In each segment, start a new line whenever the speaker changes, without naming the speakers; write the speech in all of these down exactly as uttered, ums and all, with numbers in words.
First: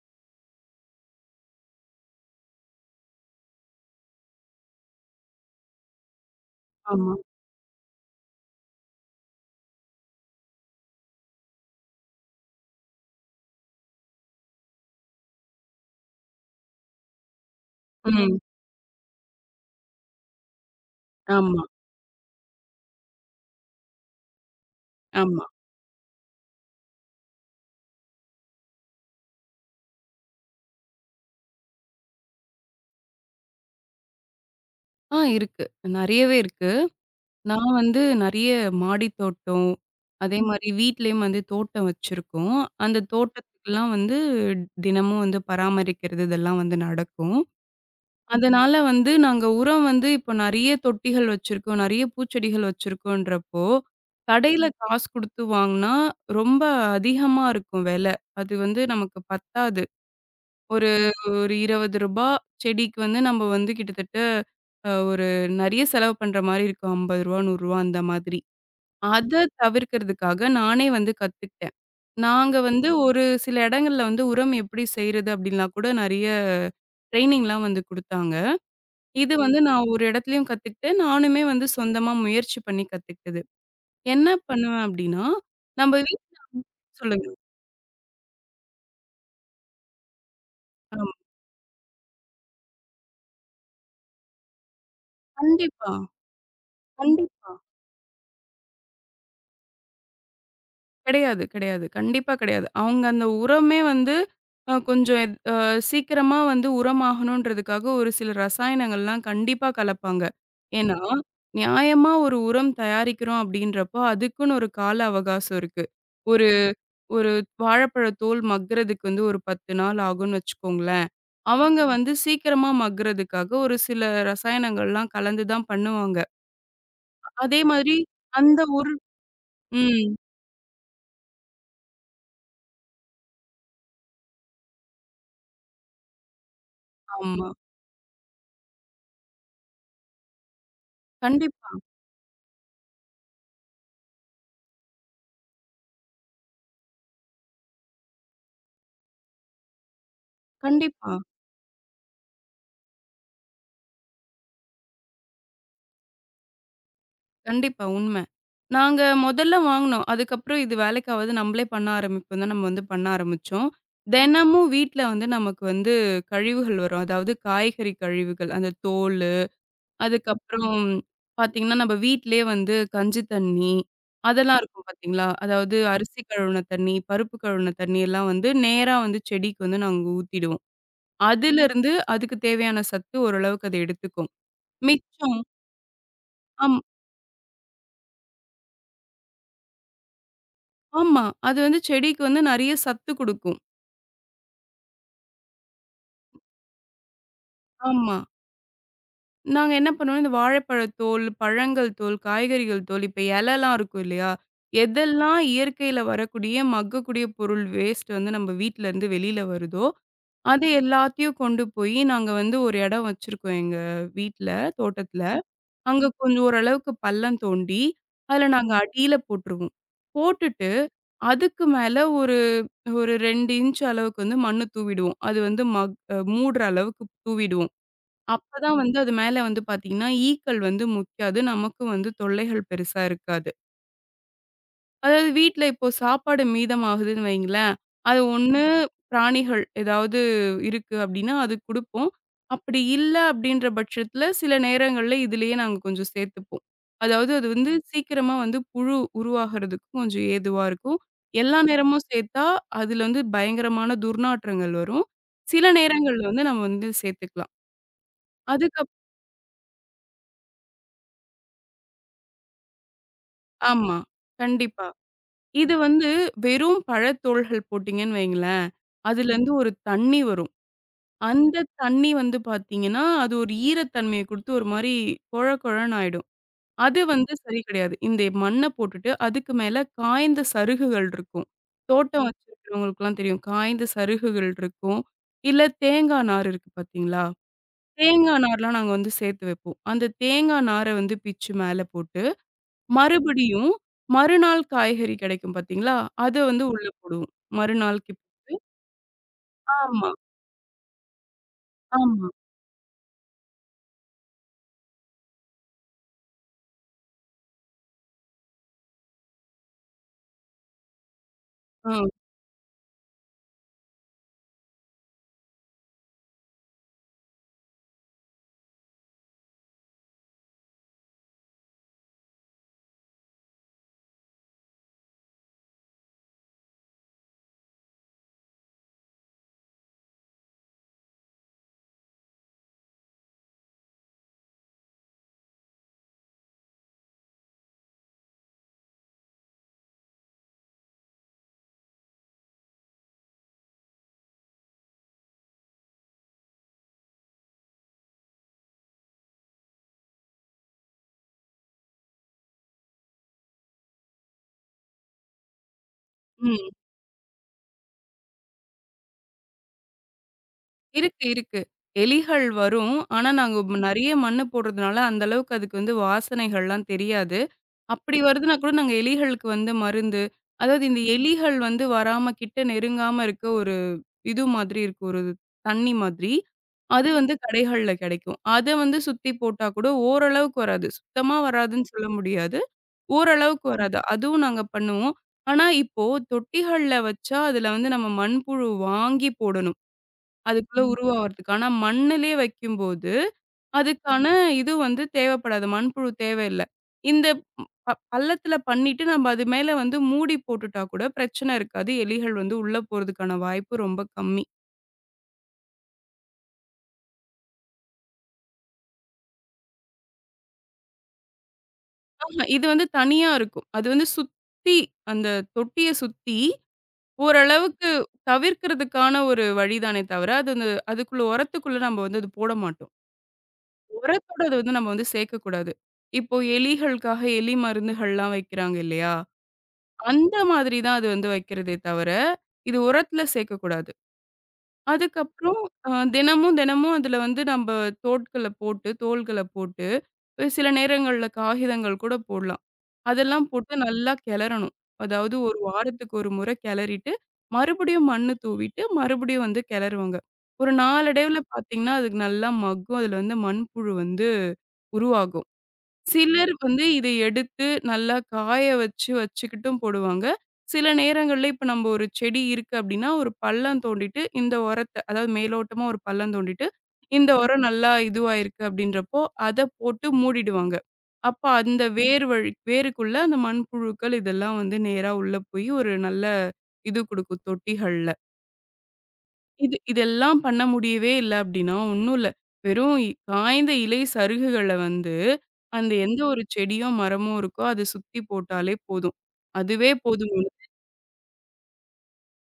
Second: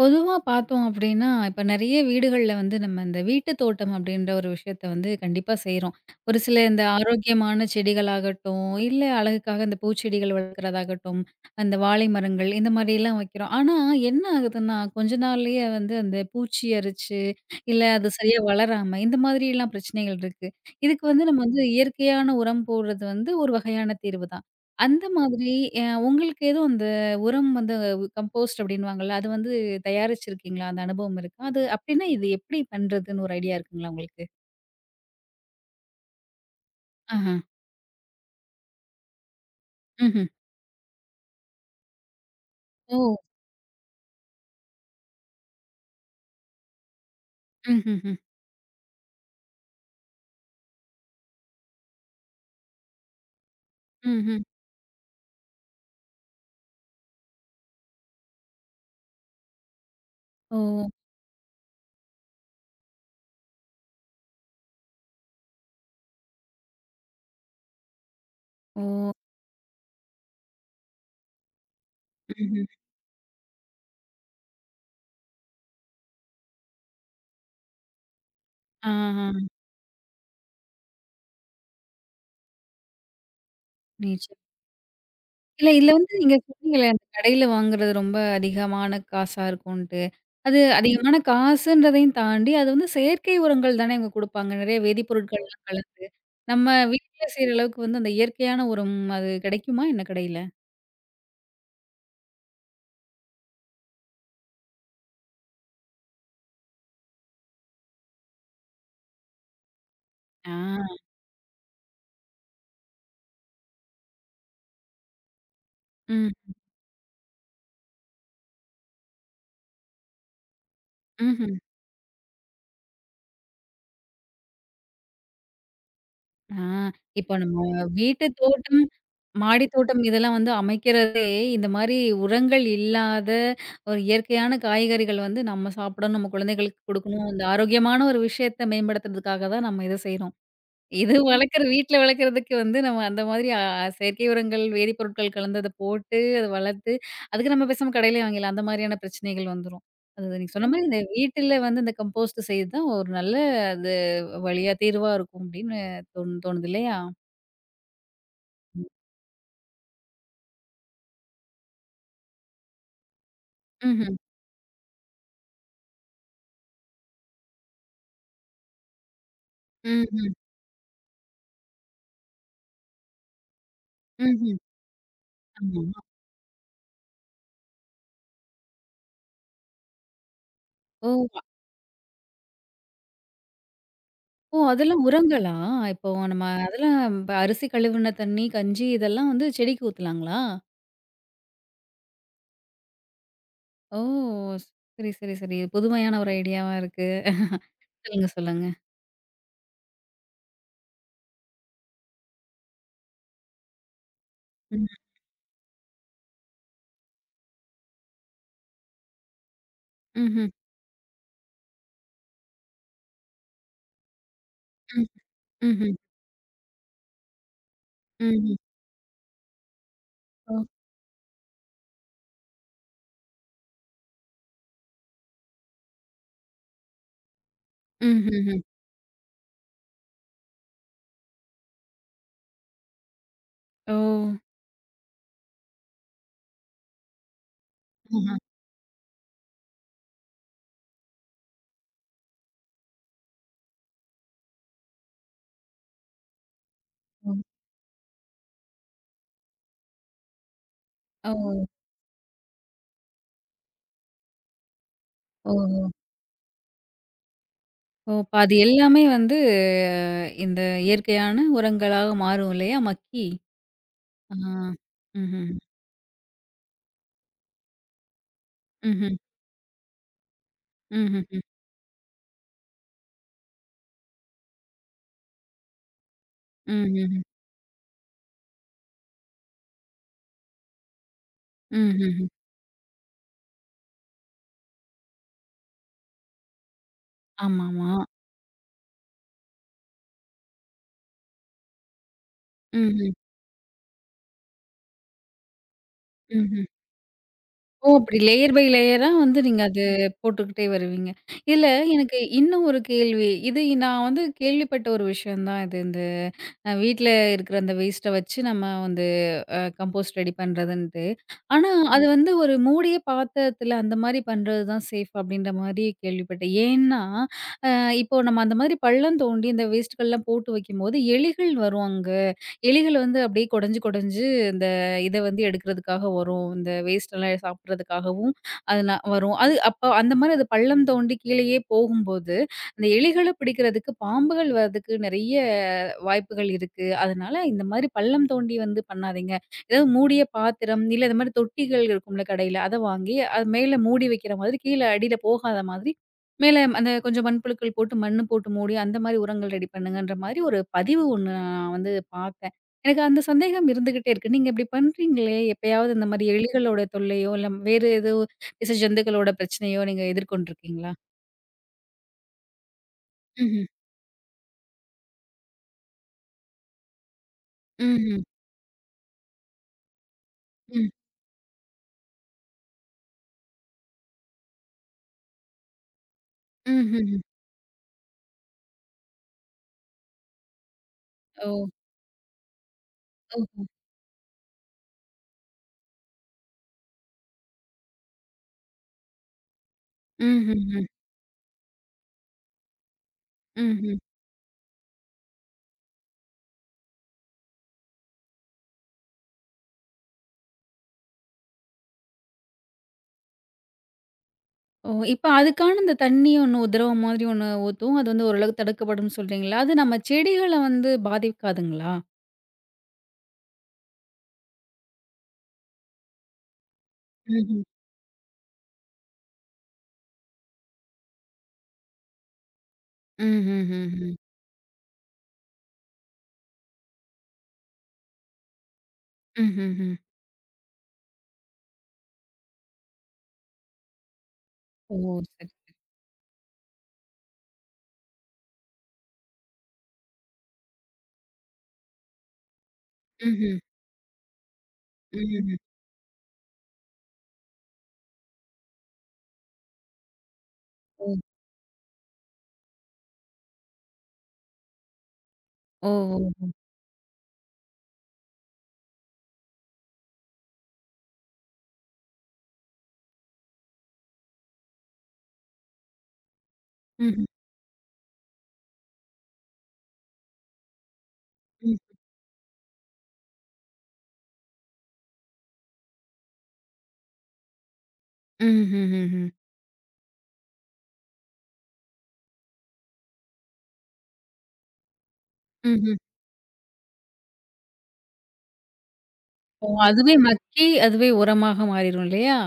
பொதுவா பார்த்தோம் அப்படின்னா, இப்ப நெறைய வீடுகள்ல வந்து நம்ம இந்த வீட்டு தோட்டம் அப்படின்ற ஒரு விஷயத்த வந்து கண்டிப்பா செய்றோம். ஒரு சில இந்த
ஆமா.
ஆரோக்கியமான செடிகளாகட்டும், இல்ல அழகுக்காக இந்த பூச்செடிகள் வளர்க்கிறதாகட்டும், அந்த வாழை மரங்கள் இந்த மாரிலாம் வைக்கிறோம். ஆனா என்ன ஆகுதுன்னா, கொஞ்ச நாள்லயே வந்து அந்த பூச்சி அரிச்சு இல்ல அது சரியா
ம்.
வளராம, இந்த மாதிரிலாம் பிரச்சனைகள் இருக்கு. இதுக்கு வந்து நம்ம வந்து
ஆமா,
இயற்கையான உரம் போடுறது வந்து ஒரு வகையான தீர்வு தான். அந்த
ஆமா.
மாதிரி அ உங்களுக்கு எதுவும் அந்த உரம் வந்து கம்போஸ்ட் அப்டின்னுவாங்கல்ல, அது வந்து தயாரிச்சிருக்கீங்களா? அந்த அனுபவம் இருக்கா? அது அப்டின்னா இது எப்படி பண்றதுன்னு ஒரு ஐடியா இருக்குங்களா உங்களுக்கு?
ஆ இருக்கு. நெறையவே இருக்கு.
ஆஹா.
நான் வந்து நெறைய மாடி தோட்டம்,
ம்ஹ்ம்.
அதே மாரி வீட்லயும் வந்து தோட்டம் வச்சிருக்கோம். அந்த
ஓ!
தோட்டத்துக்குலாம் வந்து தினமும் வந்து பராமரிக்கிறது இதெல்லாம் வந்து நடக்கும்.
ம்ஹ்ஹ்ம்.
அதனால வந்து நாங்க உரம் வந்து இப்போ நெறைய தொட்டிகள் வச்சிருக்கோம், நெறைய பூச்செடிகள் வச்சிருக்கோன்றப்போ,
ம்ஹ்ம்.
கடையில காசு குடுத்து வாங்குனா ரொம்ப அதிகமா இருக்கும் வெல. அது வந்து நமக்கு பத்தாது.
ஓ!
ஒரு ஒரு ரூ. இருபது செடிக்கு வந்து நம்ம வந்து கிட்டத்தட்ட அ ஒரு நெறைய செலவு பண்ற மாரி இருக்கும். ரூ. ஐம்பது ரூ. நூறு அந்த மாதிரி.
ஓ!
அத தவிர்க்கிறதுக்காக நானே வந்து கத்துக்கிட்டேன். நாங்க
ம்ஹ்ம்.
வந்து ஒரு சில இடங்கள்ல வந்து உரம் எப்படி செய்றது அப்படின்லாம் கூட நெறைய ட்ரெய்னிங்லாம் வந்து குடுத்தாங்க.
ஆஹா.
இது வந்து நான் ஒரு இடத்துலயும் கத்துக்கிட்டேன். நானுமே வந்து சொந்தமா முயற்சி பண்ணி கத்துக்கிட்டது. என்ன
நிச்ச
பண்ணுவேன் அப்படின்னா,
இல்ல இதுல
நம்ம
வந்து
வீட்
நீங்க சொன்னீங்கல்ல, அந்த
சொல்லுங்க.
கடையில வாங்குறது ரொம்ப அதிகமான காசா இருக்கும்ன்ட்டு. அது
ஆமா.
அதிகமான காசுன்றதையும் தாண்டி, அது வந்து செயற்கை உரங்கள் தானே அங்க குடுப்பாங்க. நெறைய வேதிப்பொருட்கள்லாம்
கண்டிப்பா,
கலந்து. நம்ம வீட்ல செய்ற
கண்டிப்பா.
அளவுக்கு வந்து அந்த இயற்கையான உரம் அது கிடைக்குமா என்ன கடையில?
கிடையாது, கிடையாது. கண்டிப்பா கிடையாது. அவங்க அந்த உரமே வந்து அ கொஞ்சம் எத் அ சீக்கிரமா வந்து உரமாகணுன்றதுக்காக ஒரு சில ரசாயனங்கள்லாம் கண்டிப்பா கலப்பாங்க. ஏன்னா,
ஆ.
நியாயமா ஒரு உரம் தயாரிக்கிறோம் அப்படின்றப்போ, அதுக்குன்னு ஒரு கால அவகாசம் இருக்கு. ஒரு
ம்.
ஒரு வாழைப்பழ தோல் மக்குறதுக்கு வந்து ஒரு பத்து நாள் ஆகும்னு வச்சுக்கோங்களேன்.
ம்ஹ்ம்.
அவங்க வந்து சீக்கிரமா மக்குறதுக்காக ஒரு சில ரசாயனங்கள்லாம் கலந்து தான் பண்ணுவாங்க.
ஆ, இப்ப நம்ம
அதே மாதிரி
வீட்டு
அந்த
தோட்டம்,
ஒரு
மாடி தோட்டம்
ம்.
இதெல்லாம் வந்து அமைக்கிறதே, இந்த மாரி உரங்கள் இல்லாத ஒரு இயற்கையான காய்கறிகள் வந்து நம்ம சாப்பிடணும், நம்ம குழந்தைகளுக்கு குடுக்கணும். இந்த
ஆமா.
ஆரோக்கியமான ஒரு விஷயத்த மேம்படுத்துறதுக்காக தான் நம்ம இத செய்றோம். இது வளர்க்குற
கண்டிப்பா,
வீட்ல வளர்க்குறதுக்கு வந்து நம்ம அந்த மாதிரி அ செயற்கை உரங்கள், வேதிப்பொருட்கள் கலந்தத போட்டு அத வளர்த்து, அதுக்கு நம்ம பேசாம கடையிலயே வாங்கிடலாம். அந்த மாதிரியான பிரச்சனைகள் வந்துரும். அது நீங்க சொன்ன மாதிரி இந்த
கண்டிப்பா.
வீட்டில வந்து இந்த கம்போஸ்ட் செய்றது தான் ஒரு நல்ல அது வழியா தீர்வா இருக்கும் அப்படின்னு தோணு தோணுது இல்லையா?
கண்டிப்பா உண்மை. நாங்க முதல்ல வாங்குனோம். அதுக்கப்புறம் இது வேலைக்காவது நம்மளே பண்ண ஆரம்பிப்போம் தான் நம்ம வந்து பண்ண ஆரம்பிச்சோம்.
ம்ஹ்ம்.
தினமும் வீட்ல வந்து நமக்கு வந்து கழிவுகள் வரும். அதாவது காய்கறி கழிவுகள். அந்த தோலு,
ம்ஹ்ம்.
அதுக்கப்புறம் பார்த்தீங்கன்னா, நம்ம வீட்லயே வந்து கஞ்சி தண்ணி,
ம்ஹ்ம்.
அதெல்லாம் இருக்கும் பார்த்தீங்களா? அதாவது
ஆமா.
அரிசி கழுவுன தண்ணி, பருப்பு கழுவுன தண்ணி எல்லாம் வந்து நேரா வந்து செடிக்கு வந்து நாங்க ஊத்திடுவோம்.
ஓ!
அதிலிருந்து அதுக்கு தேவையான சத்து ஓரளவுக்கு அது எடுத்துக்கும்.
ஓ! அதெல்லாம்
மிச்சம்
உரங்களா? இப்போ நம்ம
ஆமா.
அதெல்லாம் இப்ப அரிசி கழுவுன தண்ணி, கஞ்சி இதெல்லாம் வந்து செடிக்கு ஊத்தலாங்களா?
ஆமா. அது வந்து செடிக்கு வந்து நெறைய சத்து குடுக்கும்.
ஓ! சரி, சரி, சரி. புதுமையான ஒரு ஐடியாவா இருக்கு.
ஆமா.
சொல்லுங்க, சொல்லுங்க.
நாங்க என்ன பண்ணுவோம், இந்த வாழைப்பழத் தோல், பழங்கள் தோல், காய்கறிகள் தோல், இப்ப இலைலாம் இருக்கும் இல்லையா?
హ్మ్.
எதெல்லாம் இயற்கையில வரக்கூடிய, மக்கக்கூடிய பொருள் வேஸ்ட் வந்து நம்ம வீட்லருந்து வெளில வருதோ,
హుహు.
அது எல்லாத்தையும் கொண்டு போயி நாங்க வந்து ஒரு இடம் வச்சிருக்கோம் எங்க வீட்ல,
హ్మ్.
தோட்டத்துல.
హుహు.
அங்க கொஞ்சம் ஓரளவுக்கு பள்ளம் தோண்டி, அதுல
హుహు.
நாங்க அடியில போட்டுருவோம்.
ஓ!
போட்டுட்டு அதுக்கு மேல ஒரு ஒரு இரண்டு இன்ச் அளவுக்கு வந்து மண்ணு தூவிடுவோம். அது வந்து மக் அ மூடுற அளவுக்கு தூவிடுவோம்.
ம்ஹ்ஹ்ம்.
அப்பதான் ம். வந்து அது மேல வந்து பாத்தீங்கன்னா, ஈக்கள் வந்து முக்காது. நமக்கும் வந்து தொல்லைகள் பெருசா இருக்காது.
ஓ!
அதாவது வீட்ல இப்போ சாப்பாடு மீதமாகுதுன்னு வைங்களேன், அது
ஆஹா.
ஒண்ணு பிராணிகள் ஏதாவது இருக்கு அப்டின்னா, அதுக்கு குடுப்போம். அப்படி இல்ல அப்படின்ற பட்சத்தில, சில நேரங்கள்ல இதிலேயே நாங்க கொஞ்சம் சேர்த்துப்போம்.
ஓ.
அதாவது அது வந்து சீக்கிரமா வந்து புழு உருவாகுறதுக்கு கொஞ்சம் ஏதுவா இருக்கும்.
ஓ!
எல்லா நேரமும் சேர்த்தா, அதில வந்து பயங்கரமான துர்நாற்றங்கள் வரும். சில
ஓஹோ!
நேரங்கள்ல வந்து நம்ம வந்து சேர்த்துக்கலாம்.
ஓ! பாதி
அதுக்கப்
எல்லாமே வந்து இந்த இயற்கையான உரங்களாக மாறும் இல்லையா? மக்கி.
ஆமா,
ஆ.
கண்டிப்பா.
ம்ஹ்ம்.
இது வந்து வெறும் பழத்தோள்கள் போட்டீங்கன்னு வைங்களேன்,
ம்ஹ்ம்.
அதுலேருந்து ஒரு தண்ணி வரும்.
ம்ஹ்ஹ்ம்.
அந்த தண்ணி வந்து பார்த்தீங்கன்னா, அது ஒரு ஈரத்தன்மைய குடுத்து ஒரு மாரி கொழ கொழன்னு ஆயிடும். அது
ம்ஹ்ஹ்ம்.
வந்து சரி கிடையாது. இந்த மண்ண போட்டுட்டு அதுக்கு மேல காய்ந்த சருகுகள் இருக்கும். தோட்டம்
ம்ஹ்ஹ்ம்.
ம். வச்சிருக்கிறவங்களுக்குலாம் தெரியும். காய்ந்த சருகுகள் இருக்கும். இல்ல தேங்கா நார் இருக்கு பார்த்தீங்களா?
ஆமாமா.
தேங்கா நார்லாம் நாங்க வந்து சேர்த்து வைப்போம். அந்த தேங்கா நார வந்து பிச்சு மேல போட்டு,
ம்ஹ்ம்.
மறுபடியும் மறுநாள் காய்கறி கிடைக்கும் பார்த்தீங்களா? அத வந்து
ம்ஹ்ம்.
உள்ள போடுவோம்.
ஓ!
மறுநாள்
அப்படி
கிப்
லேயர் பை லேயரா வந்து நீங்க அது
ஆமா,
போட்டுக்கிட்டே வருவீங்க. இதுல எனக்கு
ஆமா.
இன்னும் ஒரு கேள்வி. இது நான் வந்து கேள்விப்பட்ட ஒரு விஷயம் தான் இது. இந்த அ வீட்ல இருக்கிற அந்த வேஸ்ட்ட வச்சு நம்ம வந்து அ கம்போஸ்ட் ரெடி பண்றதுன்ட்டு. ஆனா,
அ.
அது ம். வந்து ஒரு மூடிய பாத்திரத்துல அந்த மாரி பண்றது தான் சேஃப் அப்டின்ற மாரி கேள்விப்பட்டேன். ஏன்னா, அ இப்போ நம்ம அந்த மாதிரி பள்ளம் தோண்டி இந்த வேஸ்ட்கள்லாம் போட்டு வைக்கும்போது எலிகள் வரும் அங்க. எலிகள் வந்து அப்படியே கொடைஞ்சு கொடைஞ்சு இந்த இத வந்து எடுக்கிறதுக்காக வரும். இந்த வேஸ்ட்டெல்லாம் சாப்பிடுறதுக்காகவும் அது ந வரும். அது அப்போ அந்த மாரி அது பள்ளம் தோண்டி கீழேயே போகும்போது, அந்த எலிகள பிடிக்கிறதுக்கு பாம்புகள் வர்றதுக்கு நெறைய வாய்ப்புகள் இருக்கு. அதனால இந்த மாரி பள்ளம் தோண்டி வந்து பண்ணாதீங்க. ஏதாவது மூடிய பாத்திரம், இல்ல இந்த மாரி தொட்டிகள் இருக்கும்ல கடையில, அத வாங்கி அது மேல மூடி வைக்கிற மாதிரி, கீழ அடியில போகாத மாதிரி, மேல அந்த கொஞ்சம் மண்புழுக்கள் போட்டு, மண்ணு போட்டு மூடி, அந்த மாரி உரங்கள் ரெடி பண்ணுங்கன்ற மாரி ஒரு பதிவு ஒண்ணு நான் வந்து பார்த்தேன். எனக்கு அந்த சந்தேகம் இருந்துகிட்டே இருக்கு. நீங்க இப்டி பண்றீங்களே, எப்பயாவது இந்த மாரி
ம்.
எலிகளோட தொல்லையோ, இல்ல வேறு ஏதோ விச ஜந்துக்களோட பிரச்சனையோ நீங்க எதிர்கொண்டிருக்கீங்களா?
இருக்கு, இருக்கு. எலிகள் வரும். ஆனா, நாங்க
ம்ஹ்ம்.
ம். நெறைய மண்ணு போடுறதுனால, அந்த அளவுக்கு அதுக்கு வந்து வாசனைகள்லாம் தெரியாது. அப்படி
ம்ஹ்ம்.
வருதுன்னா கூட நாங்க எலிகளுக்கு வந்து மருந்து அதாவது
ம்.
இந்த எலிகள் வந்து வராம, கிட்ட நெருங்காம இருக்க ஒரு இது மாதிரி இருக்கும். ஒரு தண்ணி மாதிரி. அது
ம்ஹ்ஹ்ம்.
வந்து கடைகள்ல கெடைக்கும். அத வந்து சுத்தி போட்டா கூட ஓரளவுக்கு வராது. சுத்தமா
ஓ!
வராதுன்னு சொல்ல முடியாது.
ஓஹோ!
ஓரளவுக்கு ம். வராது. அதுவும் நாங்க பண்ணுவோம். ஆனா, இப்போ தொட்டிகள்ல வச்சா, அதுல வந்து நம்ம மண்புழு வாங்கி போடணும். அதுக்குள்ள
ம்ஹ்ஹ்ம்.
ம். உருவாவறதுக்கு. ஆனா மண்ணுலயே வைக்கும்போது,
ம்ஹ்ம்.
அதுக்கான ம். இது வந்து தேவைப்படாது. மண்புழு தேவையில்ல. இந்த ப பள்ளத்தில பண்ணிட்டு நம்ம அது மேல வந்து மூடி போட்டுட்டா கூட பிரச்சனை இருக்காது. எலிகள் வந்து உள்ள போறதுக்கான வாய்ப்பு ரொம்ப கம்மி.
ஓ! இப்ப அதுக்கான இந்த தண்ணி ஒண்ணு உதிரவம் மாதிரி ஒண்ணு ஊத்தும். அது வந்து ஓரளவுக்கு தடுக்கப்படும்னு சொல்றீங்களா? அது நம்ம செடிகள வந்து பாதிக்காதுங்களா?
ஆஹா, இது வந்து தனியா இருக்கும். அது வந்து சுத்தி அந்த தொட்டிய சுத்தி
ம்ஹ்ம்.
ஓரளவுக்கு தவிர்க்கிறதுக்கான ஒரு வழிதானே தவிர, அது அந்த அதுக்குள்ள உரத்துக்குள்ள நம்ம வந்து அது போட மாட்டோம்.
ம்ஹ்ஹ்ஹ்ம்.
உரத்தோட அது வந்து நம்ம வந்து சேர்க்கக்கூடாது. இப்போ எலிகளுக்காக எலி மருந்துகள்லாம் வைக்கிறாங்க இல்லையா?
ம்ஹ்ஹ்ம்.
அந்த மாதிரி தான் அது வந்து வைக்கிறதே தவிர, இது உரத்துல சேர்க்கக்கூடாது.
ஓ! சரி.
அதுக்கப்புறம் அ தினமும் தினமும் அதுல வந்து நம்ப தோட்கள போட்டு, தோள்கள போட்டு, அஹ் சில நேரங்கள்ல காகிதங்கள் கூட போடலாம். அதெல்லாம்
ம்ஹ்ம்.
போட்டு நல்லா கிளறணும். அதாவது
ம்ஹ்ஹ்ம்.
ஒரு வாரத்துக்கு ஒரு முறை கிளறிட்டு, மறுபடியும் மண்ணு தூவிட்டு, மறுபடியும் வந்து கிளறுவாங்க. ஒரு
ஓ!
நாளடைவுல பார்த்தீங்கன்னா, அதுக்கு நல்லா மக்கும். அதுல வந்து மண்புழு வந்து உருவாகும்.
ஓ! ஓஹோ!
சிலர் வந்து இத எடுத்து நல்லா காய வச்சு வச்சுக்கிட்டும் போடுவாங்க. சில நேரங்கள்ல இப்ப நம்ம ஒரு செடி இருக்கு அப்டின்னா, ஒரு பள்ளம் தோண்டிட்டு இந்த உரத்த அதாவது மேலோட்டமா ஒரு பள்ளம் தோண்டிட்டு,
ம்ஹ்ம்.
இந்த உரம் நல்லா இதுவாயிருக்கு அப்டின்றப்போ, அத போட்டு மூடிடுவாங்க. அப்ப
ம்.
அந்த வேர் வழி வேருக்குள்ள அந்த மண்புழுக்கள் இதெல்லாம் வந்து நேரா உள்ள போய் ஒரு நல்ல இது குடுக்கும் தொட்டிகள்ல.
ம்ஹ்ஹ்ஹ்ம்.
இது இதெல்லாம் பண்ண முடியவே இல்ல அப்படின்னா, ஒண்ணும் இல்ல. வெறும் இ காய்ந்த இலை சருகுகள வந்து, அந்த
ம்ஹ்ம்.
எந்த ஒரு செடியோ, மரமோ இருக்கோ, அத சுத்தி போட்டாலே போதும்.
ஓ!
அதுவே
அதுவே
போதும்.
மக்கி,
உனக்கு.
அதுவே உரமாக மாறிரும் இல்லையா?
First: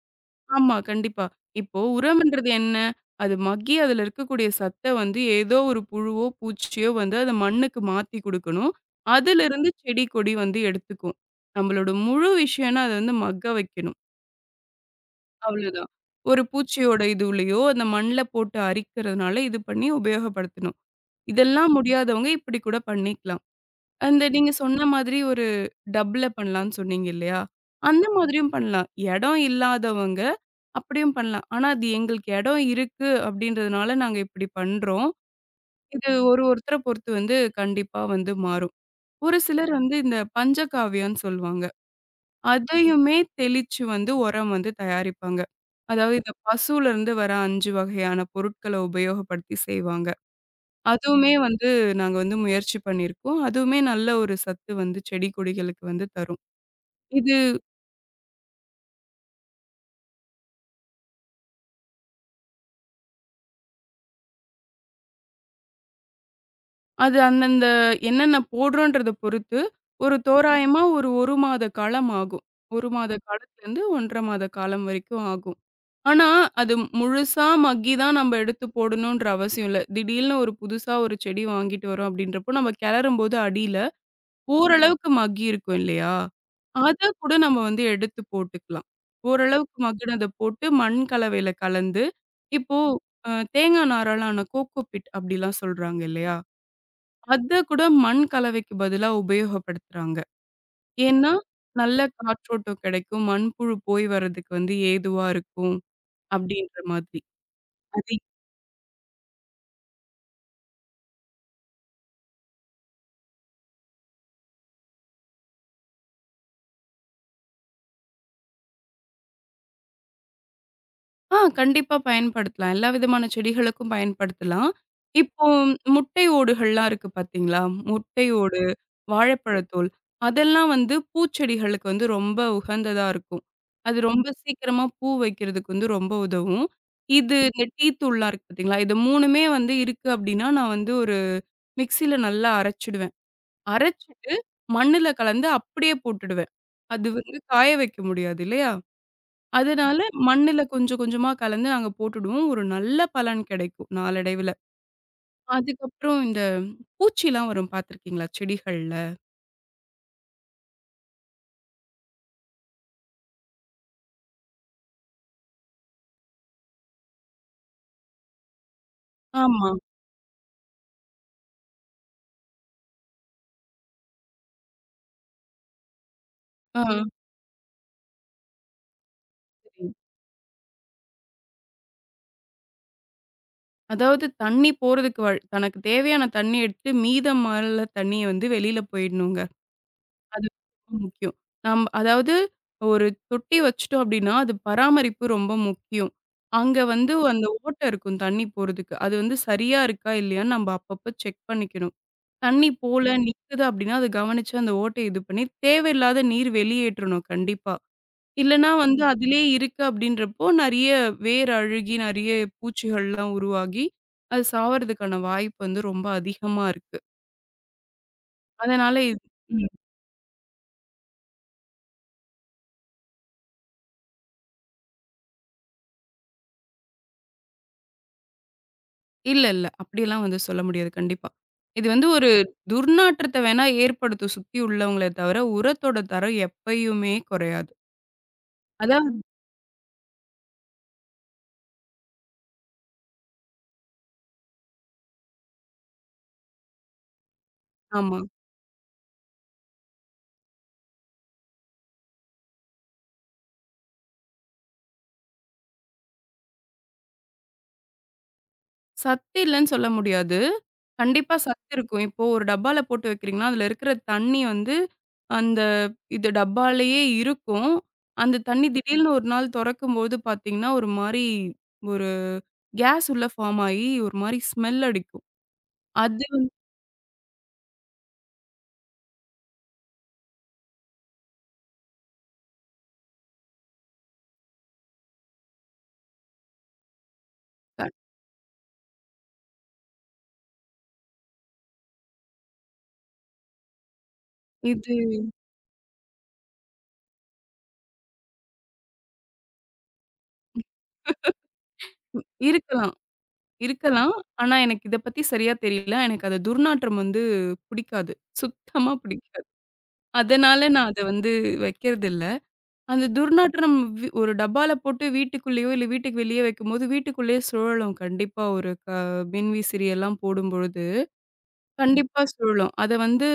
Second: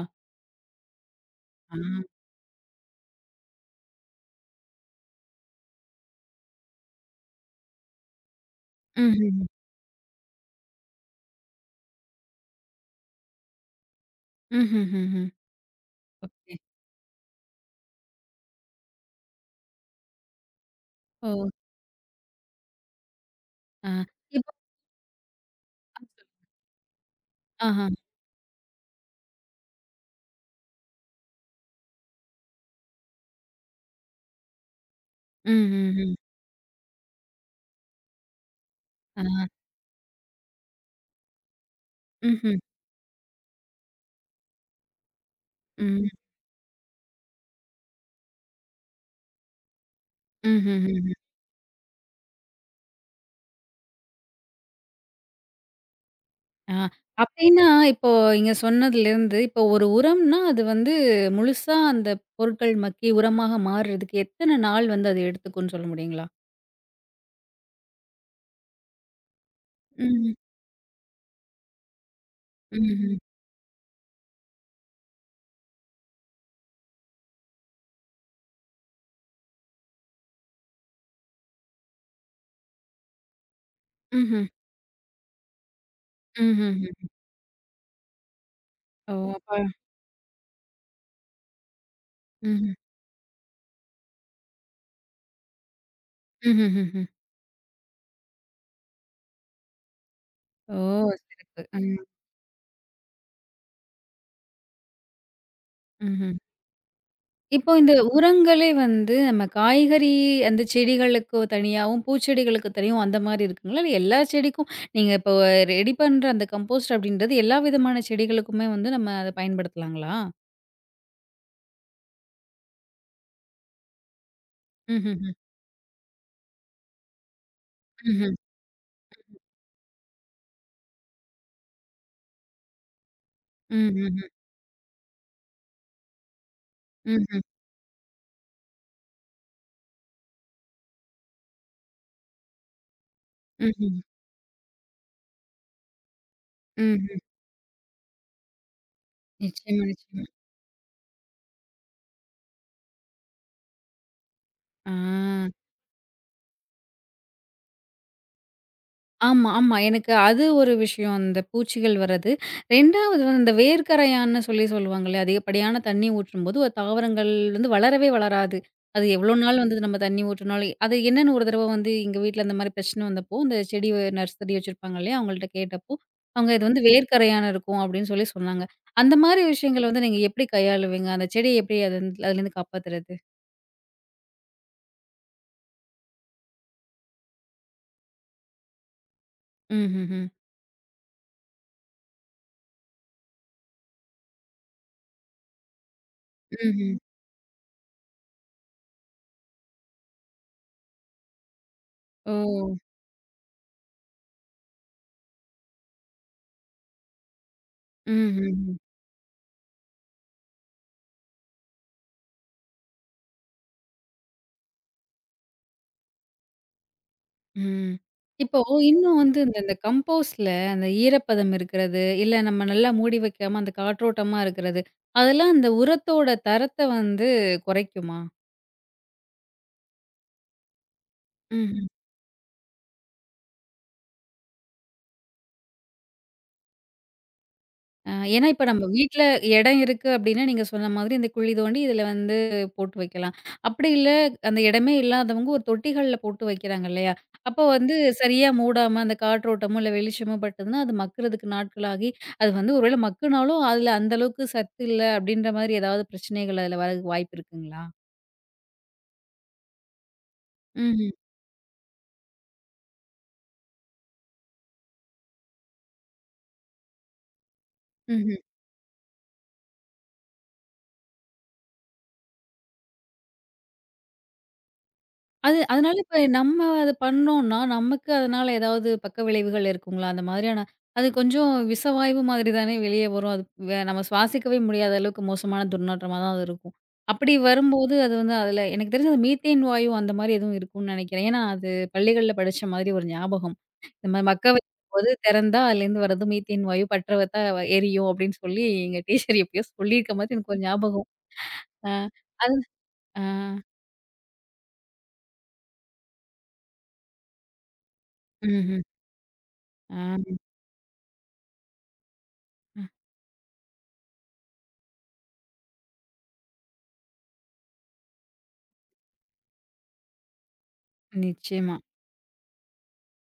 ஆமா, கண்டிப்பா.
ஆ.
இப்போ உரம்ன்றது என்ன? அது மக்கி அதுல இருக்கக்கூடிய சத்த வந்து ஏதோ ஒரு புழுவோ, பூச்சியோ வந்து அத மண்ணுக்கு மாத்தி குடுக்கணும்.
ம்ஹ்ஹ்ம்.
அதிலிருந்து செடி, கொடி வந்து எடுத்துக்கும். நம்மளோட முழு விஷயம்னா, அத வந்து மக்க வைக்கணும்.
ம்ஹ்ஹ்ஹ்ம்.
அவ்வளதான். ஒரு
ஓகே.
பூச்சியோட இதுவுலயோ, அந்த மண்ல போட்டு அரிக்கிறதுனால, இது பண்ணி உபயோகப்படுத்தணும்.
ஓ!
இதெல்லாம் முடியாதவங்க இப்படி கூட பண்ணிக்கலாம்.
ஆ.
அந்த நீங்க
இப்போ
சொன்ன மாதிரி ஒரு டப்ல பண்ணலான்னு சொன்னீங்க இல்லையா?
ஆஹா.
அந்த மாதிரியும் பண்ணலாம். இடம் இல்லாதவங்க அப்படியும் பண்ணலாம். ஆனா, அது எங்களுக்கு இடம் இருக்கு அப்படின்றதுனால நாங்க இப்படி பண்றோம். இது
ம்ஹ்ஹ்ம்.
ஒரு ஒருத்தர பொறுத்து வந்து கண்டிப்பா வந்து மாறும்.
ஆ.
ஒரு சிலர் வந்து இந்த பஞ்சகாவியம்ன்னு சொல்லுவாங்க.
ம்ஹ்ம்.
அதையுமே தெளிச்சு வந்து உரம் வந்து தயாரிப்பாங்க.
ம்.
அதாவது இந்த பசுலருந்து வர ஐந்து வகையான பொருட்கள உபயோகப்படுத்தி செய்வாங்க.
ம்ஹ்ஹ்ஹ்ம்.
அதுவுமே வந்து நாங்க வந்து முயற்சி பண்ணியிருக்கோம். அதுவுமே நல்ல ஒரு சத்து வந்து செடி கொடிகளுக்கு வந்து தரும்.
ஆ.
இது
அப்டின்னா, இப்போ இங்க சொன்னதுலேருந்து, இப்போ ஒரு உரம்னா, அது வந்து முழுசா அந்த பொருட்கள் மக்கி உரமாக மாறுறதுக்கு எத்தன நாள் வந்து அது எடுத்துக்கும்ன்னு சொல்ல முடியுங்களா?
அது அந்தந்த என்னென்ன போடுறோன்றத பொறுத்து ஒரு
ம்ஹ்ம்.
தோராயமா ஒரு 1 மாத காலம் ஆகும். ஒரு மாத
ம்ஹ்ம்.
காலத்துலருந்து ஒன்று அரை மாத காலம் வரைக்கும் ஆகும். ஆனா, அது முழுசா மக்கி தான் நம்ம எடுத்து போடணுன்ற அவசியம் இல்ல. திடீல்னு ஒரு புதுசா ஒரு செடி வாங்கிட்டு வரோம் அப்படின்றப்போ, நம்ம கெளரும்போது அடியில ம்.
ம்ஹ்ம்.
ஓரளவுக்கு மக்கி இருக்கும் இல்லையா?
ம்ஹ்ஹ்ம்.
அத கூட நம்ம வந்து எடுத்து போட்டுக்கலாம்.
ஓ! அப்ப
ஓரளவுக்கு மக்கினத போட்டு மண் கலவையில கலந்து,
ம்ஹ்ம்.
இப்போ அ தேங்கா நாரால ஆன கோகோ பிட் அப்படிலாம் சொல்றாங்க இல்லையா?
ம்ஹ்ஹ்ஹ்ம்.
அத கூட மண் கலவைக்கு பதிலா உபயோகப்படுத்துறாங்க.
ஓ!
ஏன்னா,
சிறப்பு.
நல்ல
ம்.
காற்றோட்டம் கெடைக்கும். மண்புழு போய் வர்றதுக்கு வந்து ஏதுவா இருக்கும்
ம்ஹ்ம்.
அப்படின்ற மாதிரி.
இப்போ இந்த
அது
உரங்களே வந்து நம்ம காய்கறி அந்த செடிகளுக்கு தனியாவும், பூச்செடிகளுக்கு தனியாவும் அந்த மாரி இருக்குங்களா? இல்ல எல்லா செடிக்கும் நீங்க இப்போ ரெடி பண்ற அந்த கம்போஸ்ட் அப்டின்றது எல்லா விதமான செடிகளுக்குமே வந்து நம்ம அத பயன்படுத்தலாங்களா?
ஆ கண்டிப்பா பயன்படுத்தலாம். எல்லா விதமான செடிகளுக்கும் பயன்படுத்தலாம்.
ம்ஹ்ஹ்ம்.
இப்போ முட்டை ஓடுகள்லாம் இருக்கு பார்த்தீங்களா? முட்டை
ம்ஹ்ம்.
ஓடு, வாழைப்பழத்தோல் அதெல்லாம் வந்து பூச்செடிகளுக்கு வந்து ரொம்ப உகந்ததா இருக்கும். அது
ம்ஹ்ஹ்ம்.
ரொம்ப ம். சீக்கிரமா பூ வைக்கிறதுக்கு வந்து ரொம்ப உதவும். இது
ம்ஹ்ம்.
இந்த டீ தூள்லாம் இருக்கு பார்த்தீங்களா? இது 3மே வந்து இருக்கு அப்டின்னா, நான் வந்து ஒரு மிக்ஸில நல்லா அரைச்சுடுவேன்.
ம்ஹ்ம்.
அரைச்சுட்டு மண்ணுல கலந்து அப்படியே போட்டுடுவேன். அது
ம்ஹ்ம்.
வந்து காய வைக்க முடியாது இல்லையா?
நிச்சயமா,
அதனால
நிச்சயமா.
மண்ணுல கொஞ்சம் கொஞ்சமா கலந்து நாங்க போட்டுடுவோம். ஒரு நல்ல பலன் கிடைக்கும் நாளடைவுல.
ஆ.
அதுக்கப்புறம் இந்த பூச்சிலாம் வரும் பார்த்துருக்கீங்களா செடிகள்ல?
ஆமா, ஆமா. எனக்கு அது ஒரு விஷயம். அந்த பூச்சிகள் வர்றது. ரெண்டாவது வந்து இந்த வேர்க்கரையான்னு சொல்லி சொல்லுவாங்கல்ல. அதிகப்படியான தண்ணி ஊற்றும்போது ஒரு தாவரங்கள் வந்து வளரவே வளராது. அது எவ்வளோ நாள்
ஆமா.
வந்து நம்ம தண்ணி ஊற்றினாலும் அது என்னன்னு ஒரு தடவ வந்து எங்க வீட்ல அந்த மாரி பிரச்சனை வந்தப்போ, இந்த செடி நர்சரி வச்சிருப்பாங்க இல்லையா? அவங்கள்ட்ட கேட்டப்போ, அவங்க இது
ஆ.
வந்து வேர்க்கரையான் இருக்கும் அப்படின்னு சொல்லி சொன்னாங்க. அந்த மாரி விஷயங்கள
தெரியும்.
வந்து நீங்க எப்படி கையாளுவீங்க? அந்த செடிய எப்படி அது அதுலேருந்து காப்பாத்துறது?
அதாவது தண்ணி போறதுக்கு வழ் தனக்கு தேவையான தண்ணி எடுத்து மீதம் உள்ள தண்ணிய வந்து வெளியில போயிடணுங்க.
ம்ஹ்ஹ்ம்.
அது ரொம்ப முக்கியம். நம் அதாவது ஒரு தொட்டி வச்சுட்டோம் அப்படின்னா, அது பராமரிப்பு ரொம்ப முக்கியம். அங்க
ம்ஹ்ம்.
வந்து அந்த ஓட்டை இருக்கும் தண்ணி போறதுக்கு. அது வந்து சரியா இருக்கா இல்லையான்னு நம்ம அப்பப்ப செக் பண்ணிக்கணும்.
ஓ!
தண்ணி போல நிக்குது அப்படின்னா, அத கவனிச்சு அந்த ஓட்டைய இது பண்ணி, தேவையில்லாத நீர் வெளியேற்றணும் கண்டிப்பா. இல்லன்னா
ம்ஹ்ஹ்ம்.
வந்து அதிலயே இருக்கு அப்படின்றப்போ, நெறைய வேர் அழுகி, நெறைய பூச்சிகள்லாம் உருவாகி, அது சாவறதுக்கான வாய்ப்பு வந்து ரொம்ப அதிகமா இருக்கு.
ம். இப்போ
அதனால இது
இன்னும் வந்து இந்த
ம்.
இந்த கம்போஸ்ட்ல அந்த ஈரப்பதம் இருக்கிறது, இல்ல நம்ம நல்லா மூடி வைக்காம அந்த காற்றோட்டமா இருக்கிறது, அதெல்லாம் அந்த உரத்தோட தரத்த வந்து குறைக்குமா?
இல்ல, இல்ல. அப்படியெல்லாம் வந்து சொல்ல முடியாது கண்டிப்பா.
ம்.
இது வந்து ஒரு துர்நாற்றத்த வேணா ஏற்படுத்தும் சுத்தி உள்ளவங்களே தவிர, உரத்தோட தரம் எப்பயுமே குறையாது.
அ ஏன்னா, இப்ப நம்ம
அதாவது
வீட்ல இடம் இருக்கு அப்டின்னா, நீங்க சொன்ன மாதிரி இந்த குழி தோண்டி இதுல வந்து போட்டு வைக்கலாம். அப்படி இல்ல அந்த இடமே இல்லாதவங்க ஒரு தொட்டிகள்ல போட்டு வைக்கிறாங்க இல்லையா? அப்போ வந்து
ஆமா.
சரியா மூடாம அந்த காற்றோட்டமோ, இல்ல வெளிச்சமோ பட்டதுன்னா, அது மக்குறதுக்கு நாட்களாகி, அது வந்து ஒரு வேள மக்குனாலும் அதுல அந்த அளவுக்கு சத்து இல்ல அப்டின்ற மாரி ஏதாவது பிரச்சனைகள் அதுல வர வாய்ப்பு இருக்குங்களா?
சத்து இல்லன்னு சொல்ல முடியாது.
ம்ஹ்ம்.
கண்டிப்பா சத்து இருக்கும். இப்போ ஒரு டப்பால போட்டு வைக்கிறீங்கன்னா, அதுல இருக்கிற தண்ணி வந்து அந்த இது டப்பாலயே இருக்கும்.
ம்ஹ்ம்.
அந்த தண்ணி திடீர்னு ஒரு நாள் தொறக்கும்போது பார்த்தீங்கன்னா, ஒரு மாரி ஒரு கேஸ் உள்ள ஃபார்ம் ஆயி, ஒரு மாரி ஸ்மெல் அடிக்கும்.
அது அதனால இப்ப
அது
நம்ம அத பண்ணோம்னா, நமக்கு அதனால ஏதாவது பக்க விளைவுகள் இருக்குங்களா? அந்த மாதிரியான அது கொஞ்சம் விசவாய்வு மாதிரி தானே வெளியே வரும். அது வே நம்ம சுவாசிக்கவே முடியாத அளவுக்கு மோசமான துர்நாற்றமா தான் அது இருக்கும். அப்படி
க-
வரும்போது அது வந்து அதில எனக்கு தெரிஞ்சு அது மீத்தேன் வாயு அந்த மாரி எதுவும் இருக்கும்னு நெனைக்கிறேன். ஏன்னா அது பள்ளிகள்ல படிச்ச மாதிரி ஒரு ஞாபகம். நம்ம மக்க
இது
வைக்கும்போது திறந்தா அதுலேருந்து வர்றது மீத்தேன் வாயு பற்ற வத்தா எரியும் அப்படின்னு சொல்லி எங்க டீச்சர் எப்பயோ சொல்லியிருக்க மாதிரி எனக்கு ஒரு ஞாபகம். ஆ அது
இருக்கலாம்
ஆ
இருக்கலாம். ஆனா எனக்கு இத பத்தி சரியா தெரியல. எனக்கு அது துர்நாற்றம் வந்து பிடிக்காது.
ம்ஹ்ம்.
சுத்தமா பிடிக்காது.
ஆ.
அதனால நான் அத வந்து வைக்கிறதில்ல.
அ
அந்த துர்நாற்றம் வி ஒரு டப்பால போட்டு வீட்டுக்குள்ளேயோ, இல்ல வீட்டுக்கு வெளியே வைக்கும்போது, வீட்டுக்குள்ளேயே சுழலும். கண்டிப்பா ஒரு க மின்விசிறி எல்லாம் போடும்பொழுது,
நிச்சயமா.
கண்டிப்பா சுழலும். அத வந்து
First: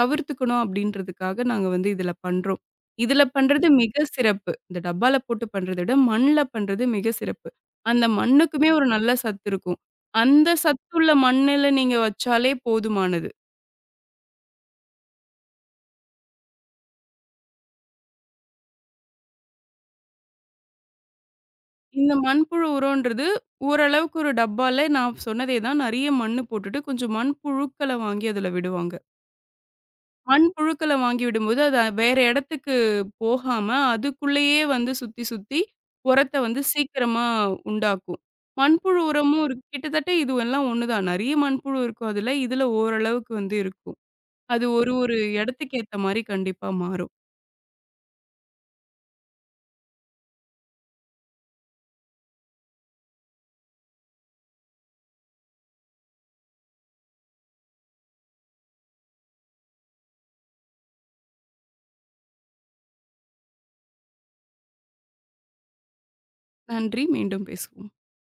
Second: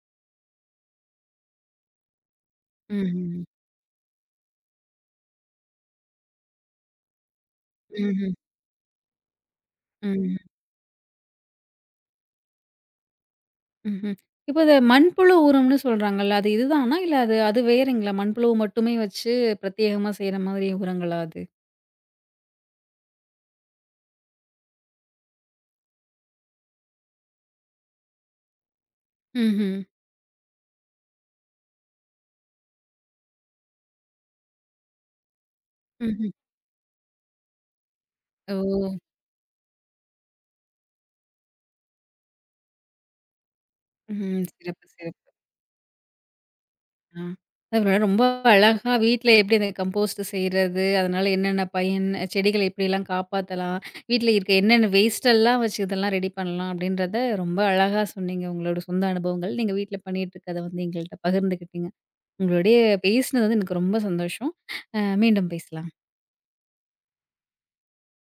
தவிர்த்துக்கணும் அப்படின்றதுக்காக நாங்க வந்து இதுல பண்றோம். இதுல
ம்ஹ்ம்.
பண்றது மிக சிறப்பு. இந்த டப்பால போட்டு பண்றத விட, மண்ல பண்றது மிக சிறப்பு. அந்த
ம்ஹ்ம்.
மண்ணுக்குமே ஒரு நல்ல சத்து இருக்கும்.
ம்ஹ்ம்.
அந்த சத்துள்ள மண்ணுல நீங்க வச்சாலே போதுமானது.
ம்ஹ்ம். இப்ப இந்த மண்புழு உரம்னு சொல்றாங்கல்ல. அது இதுதானா? இல்ல அது அது வேறங்களா? மண்புழு மட்டுமே வச்சு பிரத்யேகமா செய்ற மாதிரி உரங்களா அது?
இந்த மண்புழு உரம்ன்றது ஓரளவுக்கு ஒரு டப்பால நான் சொன்னதே தான் நெறைய மண்ணு போட்டுட்டு கொஞ்சம் மண்புழுக்கள வாங்கி அதுல விடுவாங்க.
ம்ஹ்ம்.
மண்புழுக்கள வாங்கி விடும்போது அது வேற இடத்துக்கு போகாம அதுக்குள்ளேயே வந்து சுத்தி சுத்தி
ம்ஹ்ம்.
உரத்த வந்து சீக்கிரமா உண்டாக்கும்.
ஓ!
மண்புழு உரமும் இருக்கு. கிட்டத்தட்ட இது எல்லாம் ஒண்ணுதான். நெறைய மண்புழு இருக்கும் அதுல. இதுல ஓரளவுக்கு வந்து இருக்கும்.
ம்.
அது
சிறப்பு,
ஒரு ஒரு
சிறப்பு.
இடத்துக்கு ஏத்த மாரி கண்டிப்பா மாறும்.
ஆ. அதவிட ரொம்ப அழகா வீட்ல எப்படி இந்த கம்போஸ்ட் செய்றது? அதனால என்னென்ன பயன்? செடிகள எப்படிலாம் காப்பாத்தலாம்? வீட்ல இருக்க என்னென்ன வேஸ்ட் எல்லாம் வச்சு இதெல்லாம் ரெடி பண்ணலாம்? அப்படின்றத ரொம்ப அழகா சொன்னீங்க. உங்களோட சொந்த அனுபவங்கள். நீங்க வீட்ல பண்ணிட்டு இருக்கத வந்து எங்கள்ட்ட பகிர்ந்துக்கிட்டீங்க. உங்களுடைய பேசினது வந்து எனக்கு ரொம்ப சந்தோஷம். அ மீண்டும் பேசலாம்.
நன்றி. மீண்டும் பேசுவோம்.